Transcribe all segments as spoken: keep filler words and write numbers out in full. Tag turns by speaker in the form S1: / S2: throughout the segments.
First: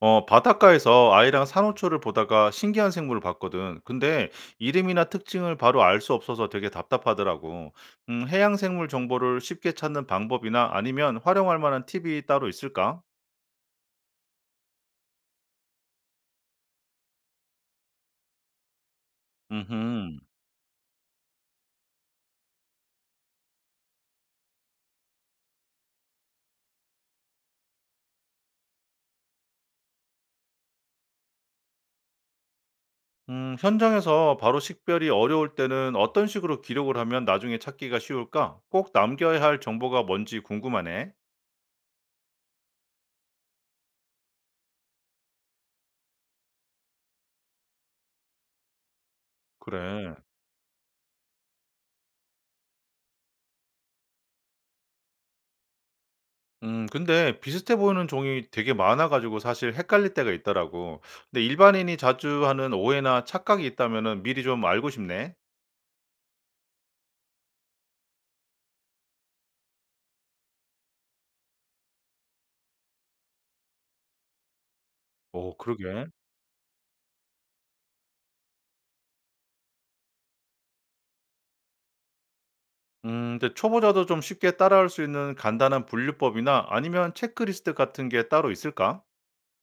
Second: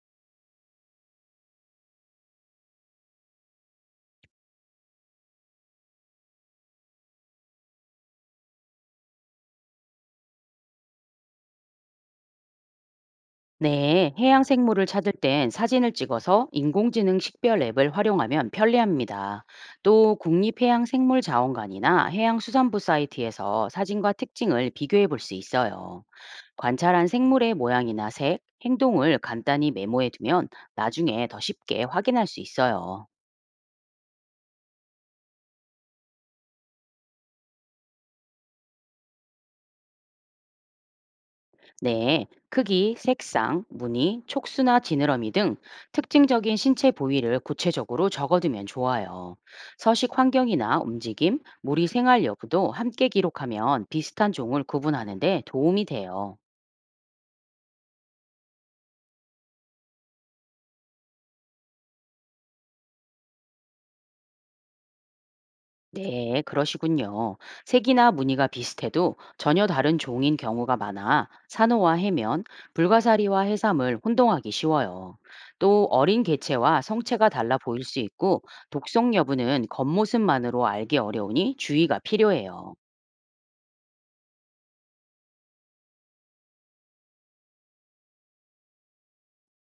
S1: 어, 바닷가에서 아이랑 산호초를 보다가 신기한 생물을 봤거든. 근데 이름이나 특징을 바로 알 수 없어서 되게 답답하더라고. 음, 해양 생물 정보를 쉽게 찾는 방법이나 아니면 활용할 만한 팁이 따로 있을까?
S2: 네, 해양 생물을 찾을 땐 사진을 찍어서 인공지능 식별 앱을 활용하면 편리합니다. 또
S1: 음흠.
S2: 국립해양생물자원관이나 해양수산부 사이트에서 사진과 특징을 비교해 볼 수 있어요. 관찰한 생물의 모양이나 색, 행동을 간단히 메모해 두면 나중에 더 쉽게 확인할 수 있어요.
S1: 음, 현장에서 바로 식별이 어려울 때는 어떤 식으로 기록을 하면 나중에 찾기가 쉬울까? 꼭 남겨야 할 정보가 뭔지 궁금하네.
S2: 네, 크기, 색상, 무늬, 촉수나 지느러미 등 특징적인 신체 부위를 구체적으로 적어두면 좋아요.
S1: 그래.
S2: 서식 환경이나 움직임, 무리 생활 여부도 함께 기록하면 비슷한 종을 구분하는 데 도움이 돼요.
S1: 음 근데 비슷해 보이는 종이 되게 많아 가지고 사실 헷갈릴 때가 있더라고. 근데 일반인이 자주 하는 오해나 착각이 있다면은 미리 좀 알고 싶네.
S2: 네, 그러시군요. 색이나 무늬가 비슷해도 전혀 다른 종인 경우가 많아 산호와 해면, 불가사리와 해삼을 혼동하기 쉬워요.
S1: 오,
S2: 또
S1: 그러게.
S2: 어린 개체와 성체가 달라 보일 수 있고 독성 여부는 겉모습만으로 알기 어려우니 주의가 필요해요.
S1: 음 근데 초보자도 좀 쉽게 따라할 수 있는 간단한 분류법이나 아니면 체크리스트 같은 게 따로 있을까?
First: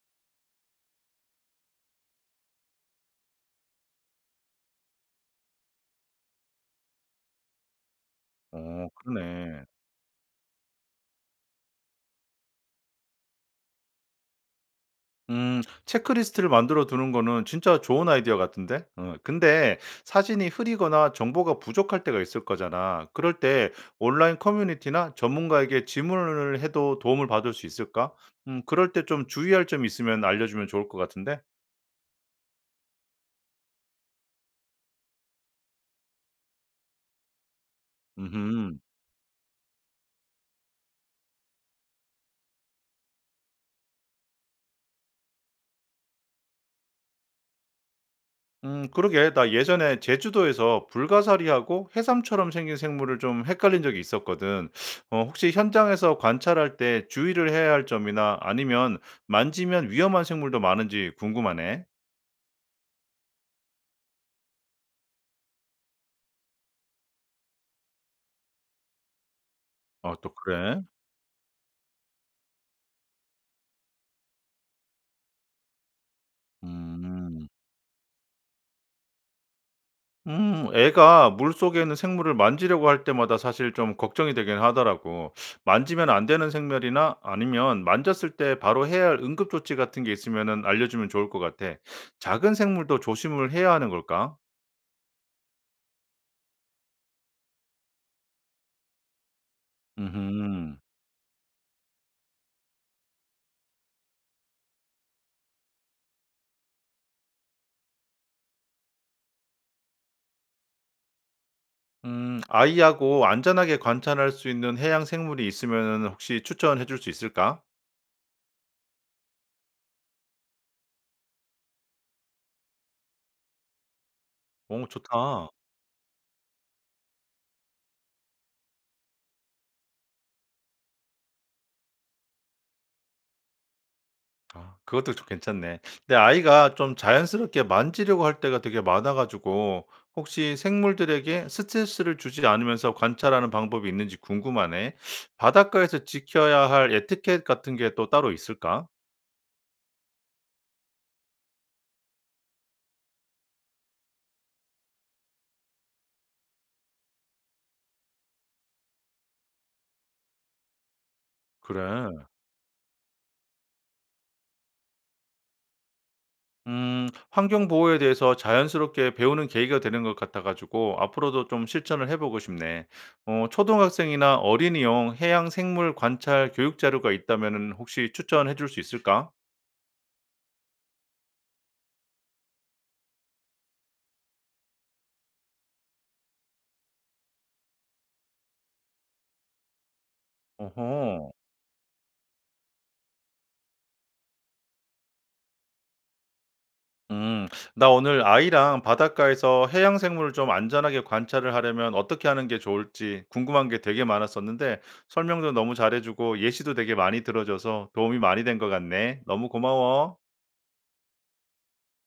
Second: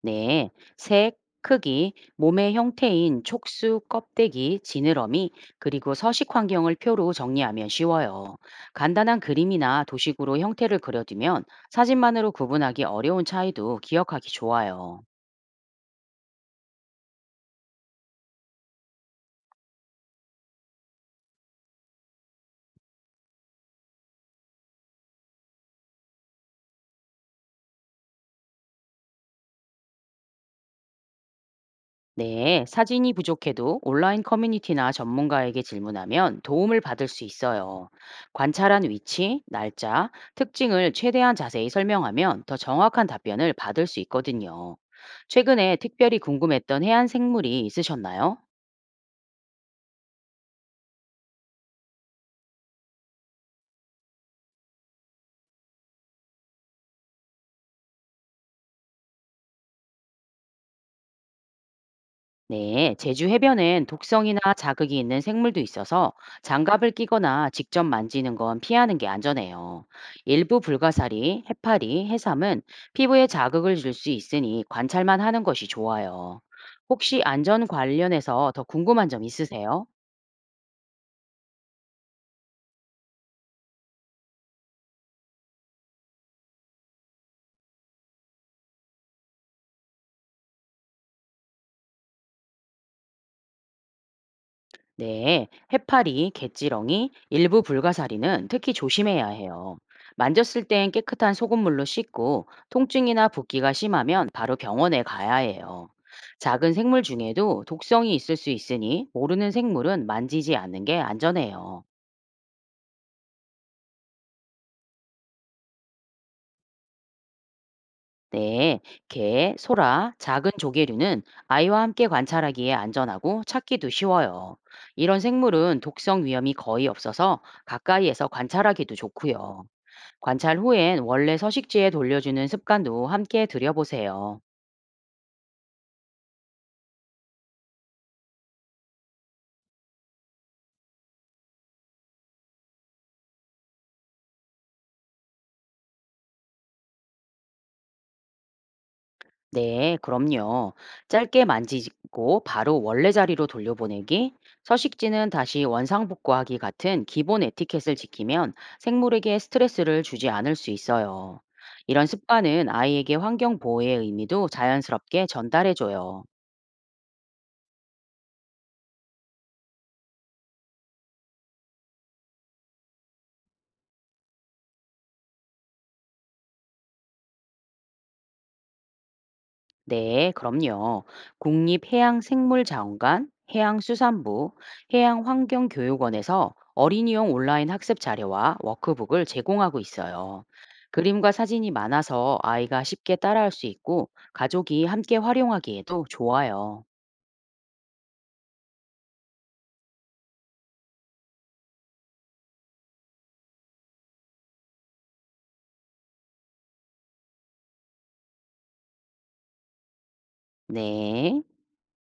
S2: 네, 색, 크기, 몸의 형태인 촉수, 껍데기, 지느러미, 그리고 서식 환경을 표로 정리하면 쉬워요.
S1: 어,
S2: 간단한
S1: 그러네.
S2: 그림이나 도식으로 형태를 그려두면 사진만으로 구분하기 어려운 차이도 기억하기 좋아요.
S1: 음. 체크리스트를 만들어 두는 거는 진짜 좋은 아이디어 같은데? 어, 근데 사진이 흐리거나 정보가 부족할 때가 있을 거잖아. 그럴 때 온라인 커뮤니티나 전문가에게 질문을 해도 도움을 받을 수 있을까? 음 그럴 때 좀 주의할 점이 있으면 알려주면 좋을 것 같은데?
S2: 네, 사진이 부족해도 온라인 커뮤니티나 전문가에게 질문하면 도움을 받을 수 있어요.
S1: 음
S2: 관찰한 위치, 날짜, 특징을 최대한 자세히 설명하면 더 정확한 답변을 받을 수 있거든요. 최근에 특별히 궁금했던 해안 생물이 있으셨나요?
S1: 음, 그러게. 나 예전에 제주도에서 불가사리하고 해삼처럼 생긴 생물을 좀 헷갈린 적이 있었거든. 어, 혹시 현장에서 관찰할 때 주의를 해야 할 점이나 아니면 만지면 위험한 생물도 많은지 궁금하네.
S2: 네, 제주 해변엔 독성이나 자극이 있는 생물도 있어서 장갑을 끼거나 직접 만지는 건 피하는 게 안전해요.
S1: 아, 또
S2: 일부
S1: 그래?
S2: 불가사리, 해파리, 해삼은 피부에 자극을 줄 수 있으니 관찰만 하는 것이 좋아요. 혹시
S1: 음.
S2: 안전 관련해서 더 궁금한 점 있으세요?
S1: 음, 애가 물속에 있는 생물을 만지려고 할 때마다 사실 좀 걱정이 되긴 하더라고. 만지면 안 되는 생물이나 아니면 만졌을 때 바로 해야 할 응급조치 같은 게 있으면은 알려주면 좋을 것 같아. 작은 생물도 조심을 해야 하는 걸까?
S2: 네, 해파리, 갯지렁이, 일부 불가사리는 특히 조심해야 해요. 만졌을
S1: 음
S2: 땐 깨끗한 소금물로 씻고 통증이나 붓기가 심하면 바로 병원에 가야 해요. 작은 생물 중에도 독성이 있을 수 있으니 모르는 생물은 만지지 않는 게 안전해요.
S1: 음 아이하고 안전하게 관찰할 수 있는 해양 생물이 있으면 혹시 추천해 줄 수 있을까?
S2: 네, 개, 소라, 작은 조개류는 아이와 함께 관찰하기에 안전하고 찾기도 쉬워요.
S1: 오,
S2: 이런
S1: 좋다.
S2: 생물은 독성 위험이 거의 없어서 가까이에서 관찰하기도 좋고요. 관찰 후엔 원래 서식지에 돌려주는 습관도 함께 들여보세요.
S1: 아, 그것도 좀 괜찮네. 근데 아이가 좀 자연스럽게 만지려고 할 때가 되게 많아 가지고 혹시 생물들에게 스트레스를 주지 않으면서 관찰하는 방법이 있는지 궁금하네. 바닷가에서 지켜야 할 에티켓 같은 게 또 따로 있을까?
S2: 네, 그럼요. 짧게 만지고 바로 원래 자리로 돌려보내기, 서식지는 다시 원상복구하기 같은 기본 에티켓을 지키면 생물에게 스트레스를 주지 않을 수 있어요. 이런
S1: 그래.
S2: 습관은 아이에게 환경 보호의 의미도 자연스럽게 전달해줘요.
S1: 음, 환경 보호에 대해서 자연스럽게 배우는 계기가 되는 것 같아 가지고 앞으로도 좀 실천을 해 보고 싶네. 어, 초등학생이나 어린이용 해양 생물 관찰 교육 자료가 있다면은 혹시 추천해 줄 수 있을까?
S2: 네, 그럼요. 국립해양생물자원관, 해양수산부, 해양환경교육원에서 어린이용 온라인 학습 자료와 워크북을 제공하고 있어요. 그림과
S1: 어허.
S2: 사진이 많아서 아이가 쉽게 따라할 수 있고 가족이 함께 활용하기에도 좋아요.
S1: 음, 나 오늘 아이랑 바닷가에서 해양 생물을 좀 안전하게 관찰을 하려면 어떻게 하는 게 좋을지 궁금한 게 되게 많았었는데 설명도 너무 잘해주고 예시도 되게 많이 들어줘서 도움이 많이 된 것 같네. 너무 고마워.
S2: 네.